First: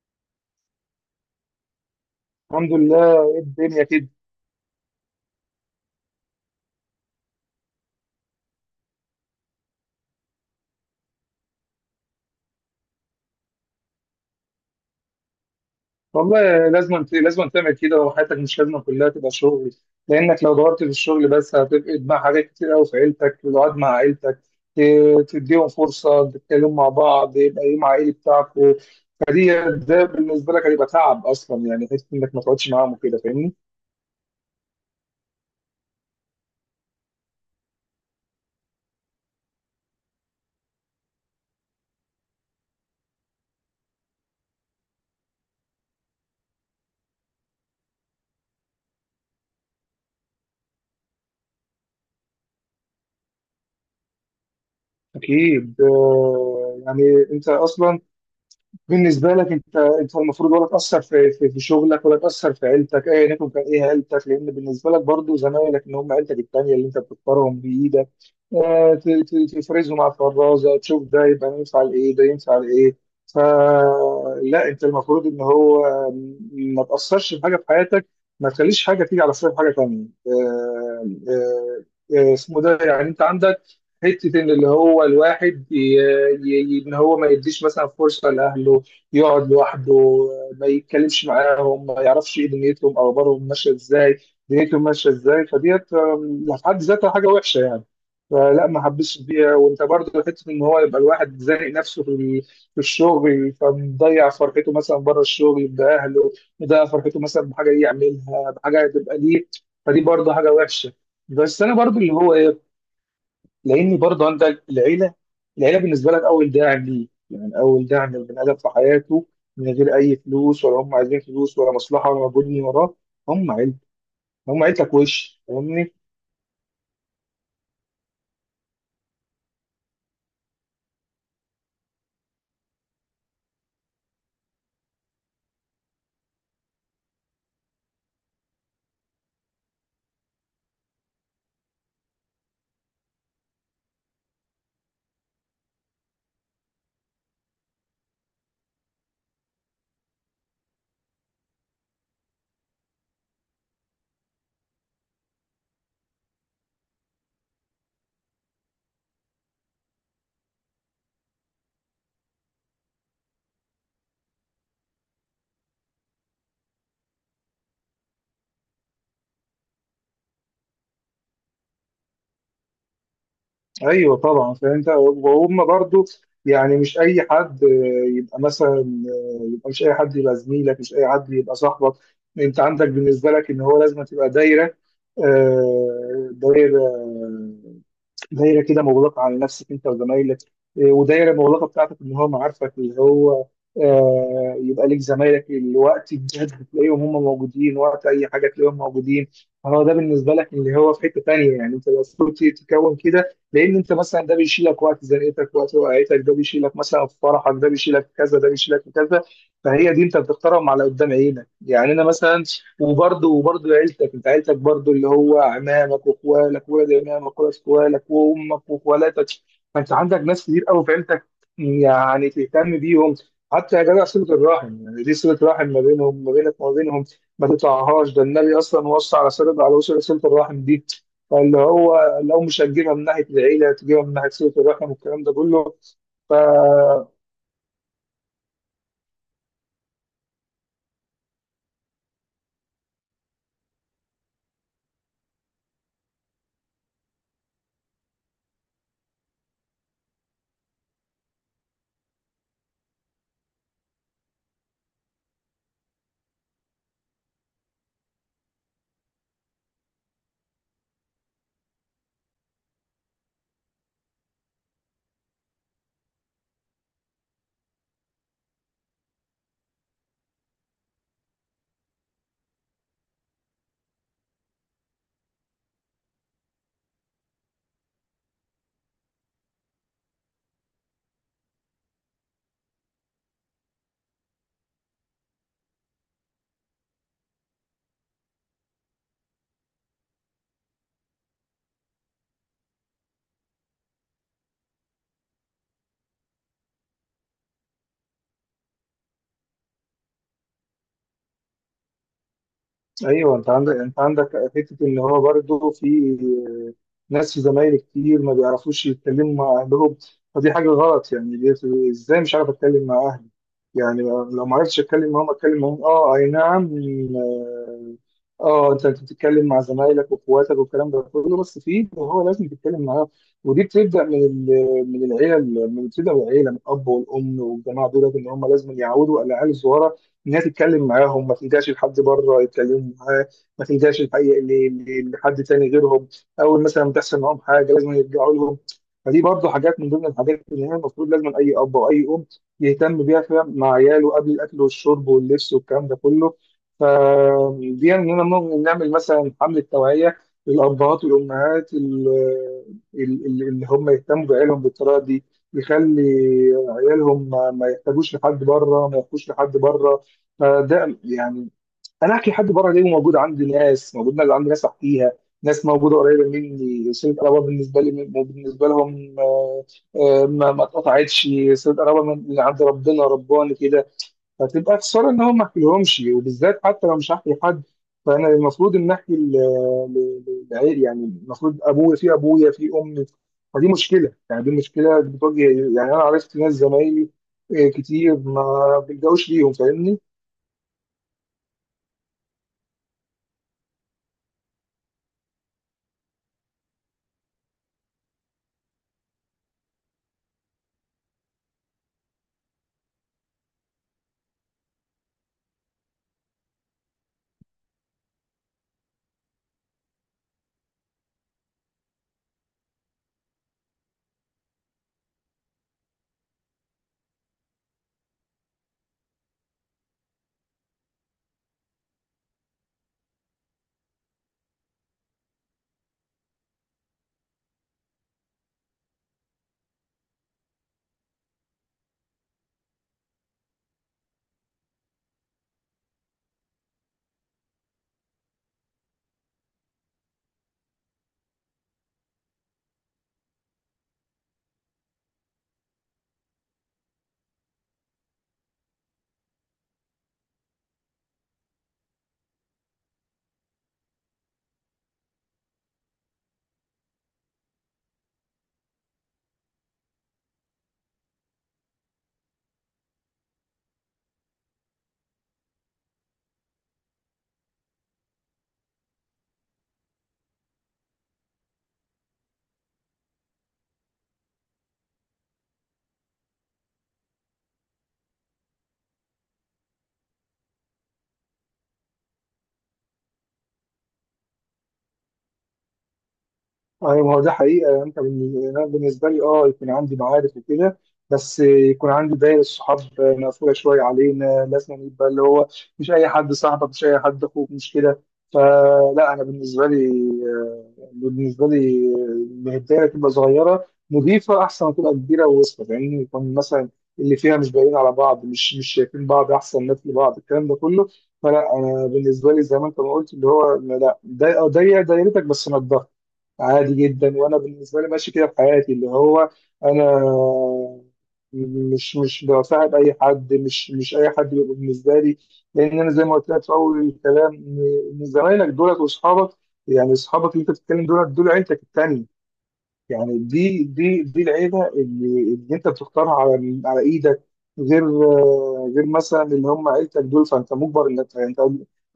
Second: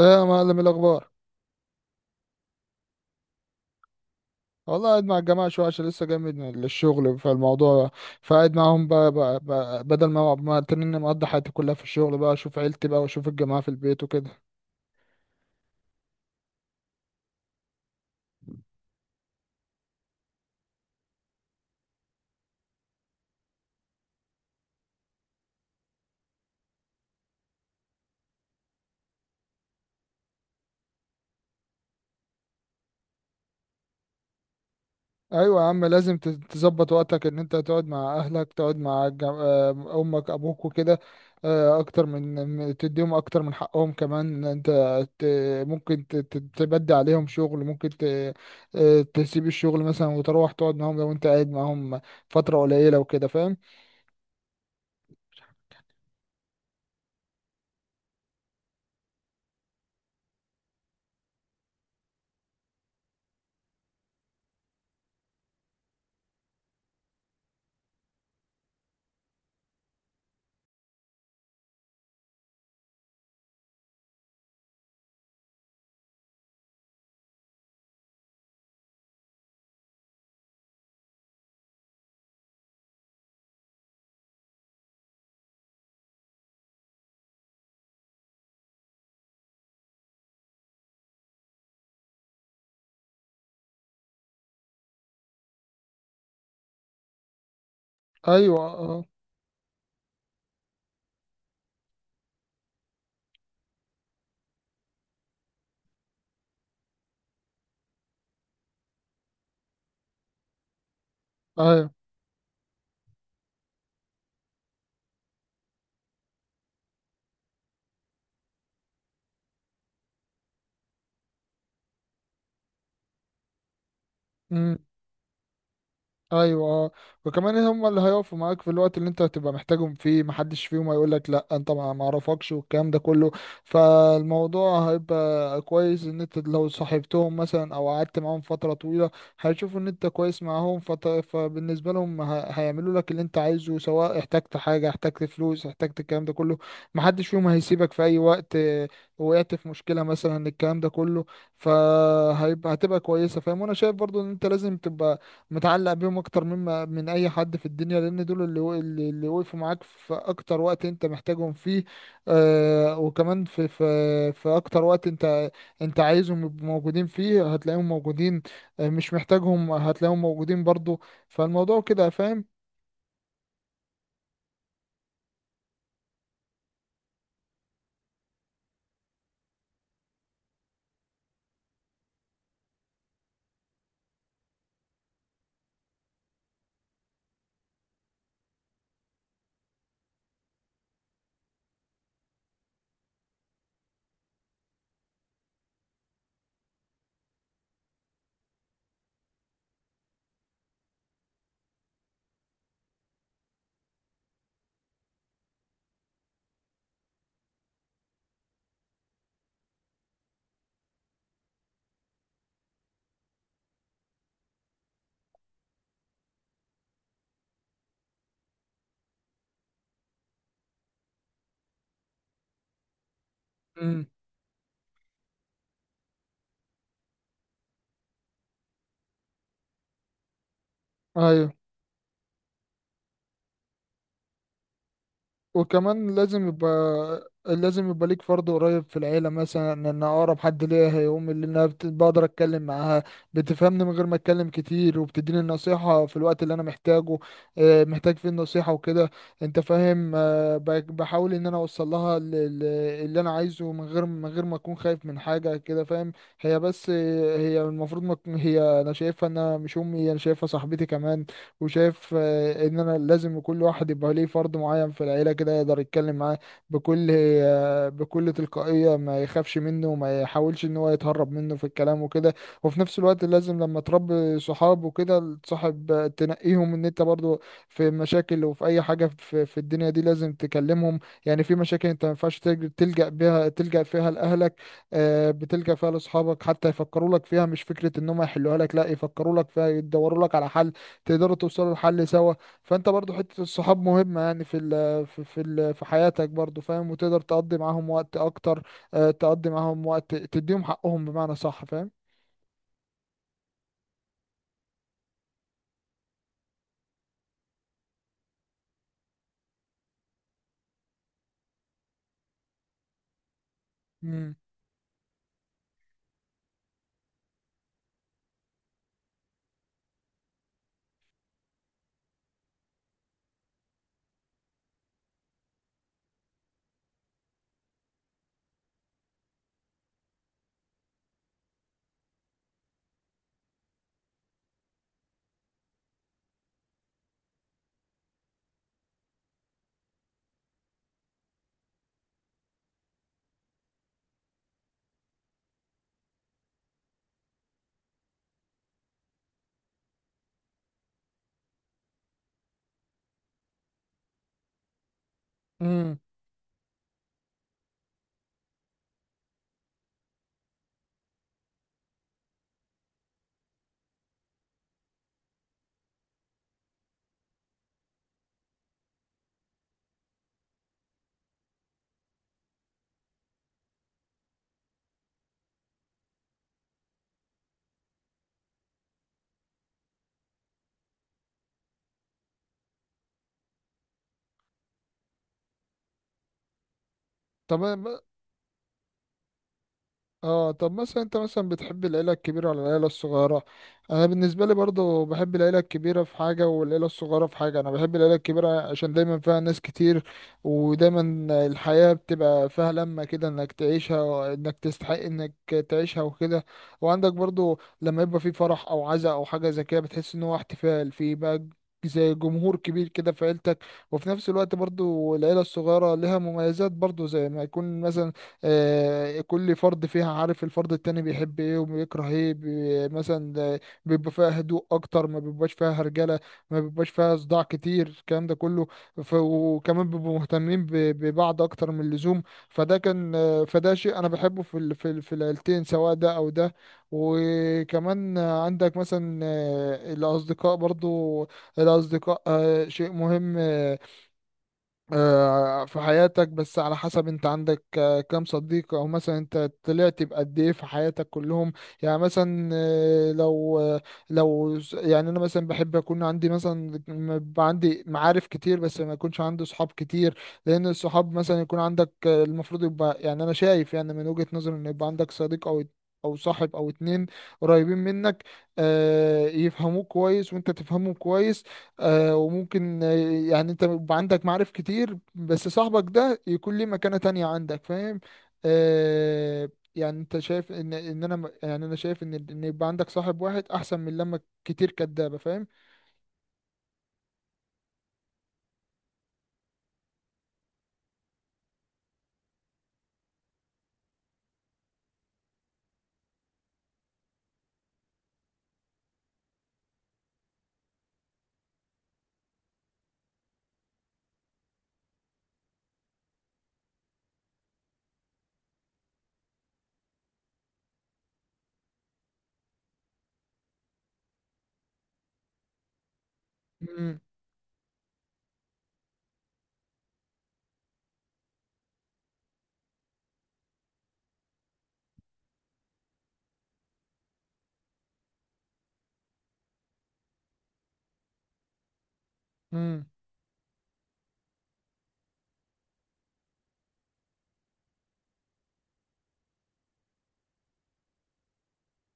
ايه يا معلم، الاخبار؟ الحمد لله. ايه الدنيا كده؟ والله قاعد مع الجماعه شويه عشان لسه جاي من الشغل، فالموضوع فقاعد معاهم بقى بدل ما تنين مقضي حياتي كلها في الشغل، بقى اشوف عيلتي بقى واشوف الجماعه في البيت وكده. والله لازم تعمل كده، وحياتك مش لازم كلها تبقى شغل. لانك لو دورت في الشغل بس، هتفقد مع حاجات كتير قوي في عيلتك، القعد مع عيلتك. تديهم فرصه تتكلموا مع بعض، يبقى ايه مع ايه بتاعكم. فدي، ده بالنسبه لك هيبقى تعب اصلا، يعني حته انك ما تقعدش معاهم وكده، فاهمني. ايوه يا عم، لازم تظبط وقتك ان انت تقعد مع اهلك، تقعد مع امك ابوك وكده. اكتر تديهم اكتر من حقهم كمان انت. تبدي عليهم شغل، ممكن ت- آه، تسيب الشغل مثلا وتروح تقعد معاهم، لو انت قاعد معاهم فتره قليله وكده فاهم. اكيد يعني، انت اصلا بالنسبه لك، انت المفروض، ولا تاثر في شغلك، ولا تاثر في عيلتك، ايا يكن كان ايه عيلتك، لان بالنسبه لك برضو زمايلك ان هم عيلتك التانيه اللي انت بتختارهم بايدك. تفرزهم على الفرازه، تشوف ده يبقى ينفع لايه، ده ينفع لايه. فلا انت المفروض ان هو ما تاثرش في حاجه في حياتك، ما تخليش حاجه تيجي على حساب حاجه تانيه. اسمه ده يعني، انت عندك حتة إن اللي هو الواحد إن هو ما يديش مثلا فرصة لأهله، يقعد لوحده، ما يتكلمش معاهم، ما يعرفش إيه دنيتهم أو أخبارهم ماشية إزاي، دنيتهم ماشية إزاي. فديت في حد ذاتها حاجة وحشة يعني. ايوه فلا ما اه. حبسش فيها، وأنت برضه حتة إن هو يبقى الواحد زانق نفسه في في الشغل، فمضيع فرحته مثلا بره الشغل بأهله، مضيع فرحته مثلا بحاجة يعملها، بحاجة تبقى ليه. فدي برضه حاجة وحشة. بس انا ايوه. برضو اللي هو لان برضه عندك العيله بالنسبه لك اول داعم ليه، يعني اول داعم للبني ادم في حياته. من غير اي فلوس، ولا هم عايزين فلوس ولا مصلحه ولا مجهود وراه، هم عيلتك، هم مم. عيلتك، وش فاهمني. ايوه اه. وكمان هم اللي هيقفوا معاك في الوقت اللي انت هتبقى محتاجهم فيه، محدش فيهم هيقول لك لا، انت ما اعرفكش والكلام ده كله. فالموضوع هيبقى كويس ان انت لو صاحبتهم مثلا او قعدت معاهم فترة طويلة، هيشوفوا ان انت كويس معاهم. فبالنسبة لهم هيعملوا لك اللي انت عايزه، سواء احتجت حاجة احتجت فلوس احتجت الكلام ده كله. محدش فيهم هيسيبك في اي وقت. وقعت في مشكلة مثلا الكلام ده كله، فهيبقى هتبقى كويسة فاهم. وانا شايف برضو ان انت لازم تبقى متعلق بيهم اكتر مما من اي حد في الدنيا، لان دول اللي و- اللي اللي وقفوا معاك في اكتر وقت انت محتاجهم فيه. آه وكمان في في اكتر وقت انت عايزهم يبقوا موجودين فيه هتلاقيهم موجودين. آه مش محتاجهم هتلاقيهم موجودين برضو. فالموضوع كده فاهم. ايوه، طبعا فانت وهم برضه يعني، مش اي حد يبقى مثلا، يبقى مش اي حد يبقى زميلك، مش اي حد يبقى صاحبك. انت عندك بالنسبه لك ان هو لازم تبقى دايره، آه، دايره دايره كده، مغلقه على نفسك انت وزمايلك. ودايره مغلقه بتاعتك ان هو معارفك، اللي هو يبقى ليك زمايلك اللي وقت الجد تلاقيهم هم موجودين، وقت اي حاجه تلاقيهم موجودين. فهو ده بالنسبه لك اللي هو في حته تانيه، يعني انت المفروض تكون كده، لان انت مثلا ده بيشيلك وقت زنقتك، وقت وقعتك، ده بيشيلك مثلا في فرحك، ده بيشيلك في كذا، ده بيشيلك في كذا. فهي دي انت بتختارهم على قدام عينك، يعني انا مثلا. وبرضه عيلتك، انت عيلتك برضه اللي هو عمامك واخوالك، ولاد عمامك، ولاد اخوالك، وامك، واخوالاتك. فانت عندك ناس كتير قوي في عيلتك، يعني تهتم بيهم، حتى يا جدع امم. صلة الرحم. يعني دي صلة رحم ما بينهم، ما بينك وما بينهم، ما تقطعهاش. ده النبي اصلا وصى على وصل صلة الرحم دي. ايوه. فاللي هو لو مش هتجيبها من ناحية العيلة، تجيبها من ناحية صلة الرحم، والكلام ده كله. وكمان لازم يبقى، فا لازم يبقى ليك فرد قريب في العيلة، مثلا ان اقرب حد ليا هي امي، اللي انا بقدر اتكلم معاها. بتفهمني من غير ما اتكلم كتير، وبتديني النصيحة في الوقت اللي انا محتاجه، محتاج فيه النصيحة وكده. انت فاهم. بحاول ان انا اوصل لها اللي انا عايزه، من غير ما اكون خايف من حاجة كده فاهم. هي بس، آه، هي المفروض ما تكون- هي انا شايفها انها مش امي، انا شايفها صاحبتي كمان. وشايف ان انا لازم كل واحد يبقى ليه فرد معين في العيله كده يقدر يتكلم معاه بكل بكل تلقائيه، ما يخافش منه وما يحاولش ان هو يتهرب منه في الكلام وكده. وفي نفس الوقت لازم لما تربي صحاب وكده تصاحب، تنقيهم ان انت برضو في مشاكل وفي اي حاجه في الدنيا دي لازم تكلمهم. يعني في مشاكل انت ما ينفعش تلجأ بيها، تلجأ فيها لاهلك، بتلجأ فيها لاصحابك حتى يفكروا لك فيها، مش فكره ان هم يحلوها لك، لا يفكروا لك فيها يدوروا لك على حل، تقدروا توصلوا لحل سوا. فانت برضو حتة الصحاب مهمة، يعني في ال في حياتك برضو فاهم، وتقدر تقضي معاهم وقت اكتر، تقضي معاهم وقت تديهم حقهم بمعنى صح فاهم. ايوه، انت عندك حتة ان هو برضه في زمايلي كتير ما بيعرفوش يتكلموا مع أهلهم. فدي حاجة غلط يعني. إزاي مش عارف أتكلم مع أهلي؟ يعني امم. لو ما عرفتش أتكلم معاهم، أتكلم معاهم. أه، أي نعم. آه أنت بتتكلم مع زمايلك وإخواتك والكلام ده كله، بس في اللي هو لازم تتكلم معاه. ودي بتبدأ من العيلة، من الأب والأم والجماعة دول، إن هم لازم يعودوا على العيال الصغيرة إن هي تتكلم معاهم، ما تلجاش لحد بره يتكلموا معاه. ما تلجاش الحقيقة لحد تاني غيرهم. اول مثلا تحصل معاهم حاجه لازم يرجعوا لهم. فدي برضه حاجات من ضمن الحاجات اللي هي المفروض لازم اي اب واي ام يهتم بيها فعلا مع عياله، قبل الاكل والشرب واللبس والكلام ده كله. فدي اننا ممكن نعمل مثلا حمله توعيه للابهات والامهات اللي هم يهتموا بعيالهم بالطريقه دي، امم. يخلي عيالهم ما يحتاجوش لحد بره، ما يحتاجوش لحد بره. فده يعني، انا احكي لحد بره ليه؟ موجود عندي ناس، موجود ناس عندي ناس احكيها، ناس موجوده قريبه مني، صله قرابه بالنسبه لي، بالنسبه لهم. ما اتقطعتش. صله قرابه من اللي عند ربنا، رباني كده. فتبقى خساره ان هم ما احكيلهمش، وبالذات حتى لو مش هحكي لحد، فانا المفروض ان احكي ل- للعيل، يعني المفروض ابويا في ابويا في امي. فدي مشكله يعني، دي مشكله بتواجه، يعني انا عرفت ناس زمايلي طب. كتير ما بيلجأوش ليهم، فاهمني. اه، طب مثلا انت مثلا بتحب العيلة الكبيرة ولا العيلة الصغيرة؟ انا بالنسبة لي برضو بحب العيلة الكبيرة في حاجة، والعيلة الصغيرة في حاجة. انا بحب العيلة الكبيرة عشان دايما فيها ناس كتير، ودايما الحياة بتبقى فيها لمة كده، انك تعيشها وانك تستحق انك تعيشها وكده. وعندك برضو لما يبقى في فرح او عزاء او حاجة زي كده، بتحس ان هو احتفال في بقى، زي جمهور كبير كده في عيلتك. وفي نفس الوقت برضو العيلة الصغيرة لها مميزات برضو، زي ما يكون مثلا كل فرد فيها عارف الفرد التاني بيحب ايه وبيكره ايه، مثلا ده بيبقى فيها هدوء اكتر، ما بيبقاش فيها هرجله، ما بيبقاش فيها صداع كتير الكلام ده كله. وكمان بيبقوا مهتمين ببعض اكتر من اللزوم. فده كان، فده شيء انا بحبه في العيلتين، سواء ده او ده. وكمان عندك مثلا الاصدقاء برضو. الأصدقاء شيء مهم، في حياتك، بس على حسب انت عندك كام صديق، او مثلا انت طلعت بقد ايه في حياتك كلهم. يعني مثلا، يعني انا مثلا بحب اكون عندي مثلا، يبقى عندي معارف كتير بس ما يكونش عندي صحاب كتير. لان الصحاب مثلا يكون عندك، المفروض يبقى، يعني انا شايف، يعني من وجهة نظري، ان يبقى عندك صديق او، او صاحب او اتنين قريبين منك، يفهموك كويس وانت تفهمهم كويس. آه وممكن، يعني انت بيبقى عندك معارف كتير بس صاحبك ده يكون ليه مكانة تانية عندك فاهم. آه، يعني انت شايف ان يعني انا شايف ان يبقى عندك صاحب واحد احسن من لما كتير كدابة فاهم. ايوه، ما هو ده حقيقه يعني. انت أنا بالنسبه لي يكون عندي معارف وكده، بس يكون عندي دايره صحاب مقفوله شويه. علينا لازم يبقى اللي هو مش اي حد صاحبك، مش اي حد اخوك، مش كده. فلا انا بالنسبه لي، آه، بالنسبه لي إن الدايره تبقى صغيره نضيفه، احسن ما تبقى كبيره ووسطه، لان يكون مثلا اللي فيها مش باقيين على بعض، مش شايفين بعض، احسن ناس لبعض الكلام ده كله. فلا انا بالنسبه لي زي ما انت ما قلت اللي هو لا، ضيق ضيق دايرتك بس نضف، عادي امم. جدا. وانا بالنسبه لي ماشي كده في حياتي، اللي هو انا مش بصاحب اي حد، مش اي حد بيبقى بالنسبه لي. لان انا زي ما قلت لك في اول الكلام إن زمايلك دولت واصحابك، يعني اصحابك اللي انت بتتكلم دولت، دول عيلتك التانيه. امم. يعني دي العيبه اللي انت بتختارها على ايدك، غير غير مثلا اللي هم عيلتك دول. فانت مجبر انك انت،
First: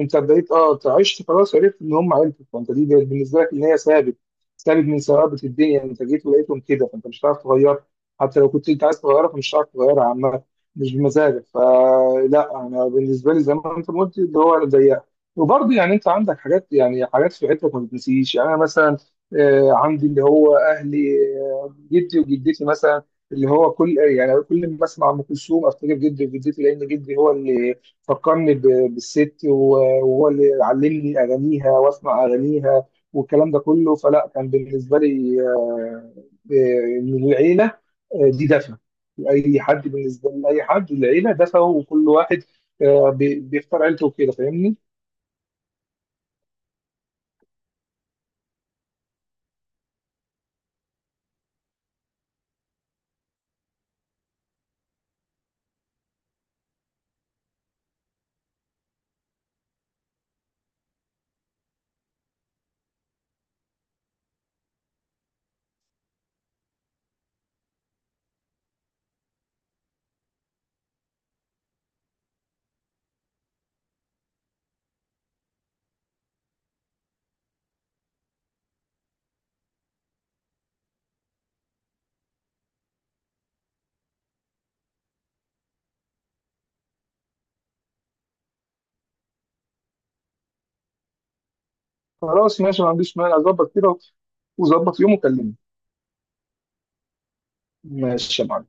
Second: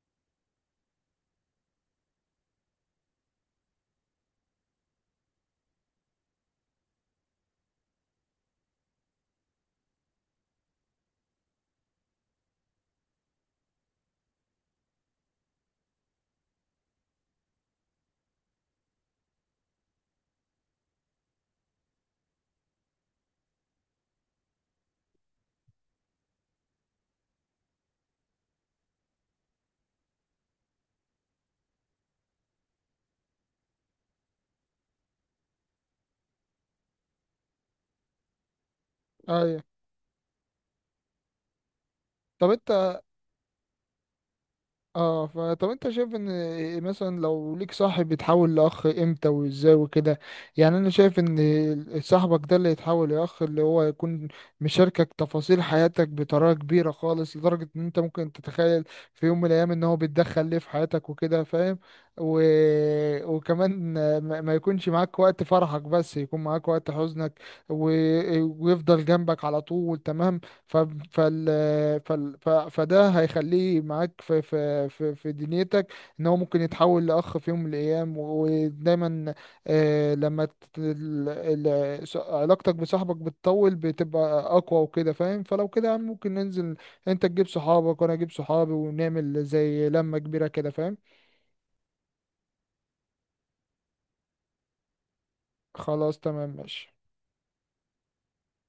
انت بدأت أنت عشت خلاص، عرفت ان هم عيلتك، فانت دي بقت بالنسبه لك ان هي ثابت، ثابت من ثوابت الدنيا. انت جيت ولقيتهم كده، فانت مش هتعرف تغيرها، حتى لو كنت انت عايز تغيرها فمش هتعرف تغيرها عامه، مش بمزاجك. فلا انا بالنسبه لي زي ما انت ما قلت اللي هو ضيق. وبرضه يعني انت عندك حاجات، يعني حاجات في عيلتك ما بتنسيش، يعني انا مثلا عندي اللي هو اهلي، جدي وجدتي مثلا، اللي هو كل ما اسمع ام كلثوم افتكر جدي وجدتي، لان جدي هو اللي فكرني بالست وهو اللي علمني اغانيها واسمع اغانيها والكلام ده كله. فلا كان بالنسبه لي من العيله، دي دفى. ايوه. اي حد بالنسبه لاي حد العيله دفى، وكل واحد طب انت. بيختار عيلته وكده، فاهمني. اه، فطب انت شايف ان مثلا لو ليك صاحب يتحول لاخ امتى وازاي وكده؟ يعني انا شايف ان صاحبك ده اللي يتحول لاخ، اللي هو يكون مشاركك تفاصيل حياتك بطريقه كبيره خالص، لدرجه ان انت ممكن تتخيل في يوم من الايام ان هو بيتدخل ليه في حياتك وكده فاهم. و... وكمان ما يكونش معاك وقت فرحك بس يكون معاك وقت حزنك، و... ويفضل جنبك على طول تمام. ف... فال... فال... ف... فده هيخليه معاك في دنيتك، ان هو ممكن يتحول لاخ في يوم من الايام. ودايما آه لما ت... ال... ال... ص- علاقتك بصاحبك بتطول بتبقى اقوى وكده فاهم. فلو كده يا عم ممكن ننزل، انت تجيب صحابك وانا اجيب صحابي، ونعمل زي لمة كبيرة كده فاهم. خلاص ماشي، ما عنديش مانع، اظبط كده وظبط يوم وكلمني. خلاص تمام ماشي. ماشي يا معلم.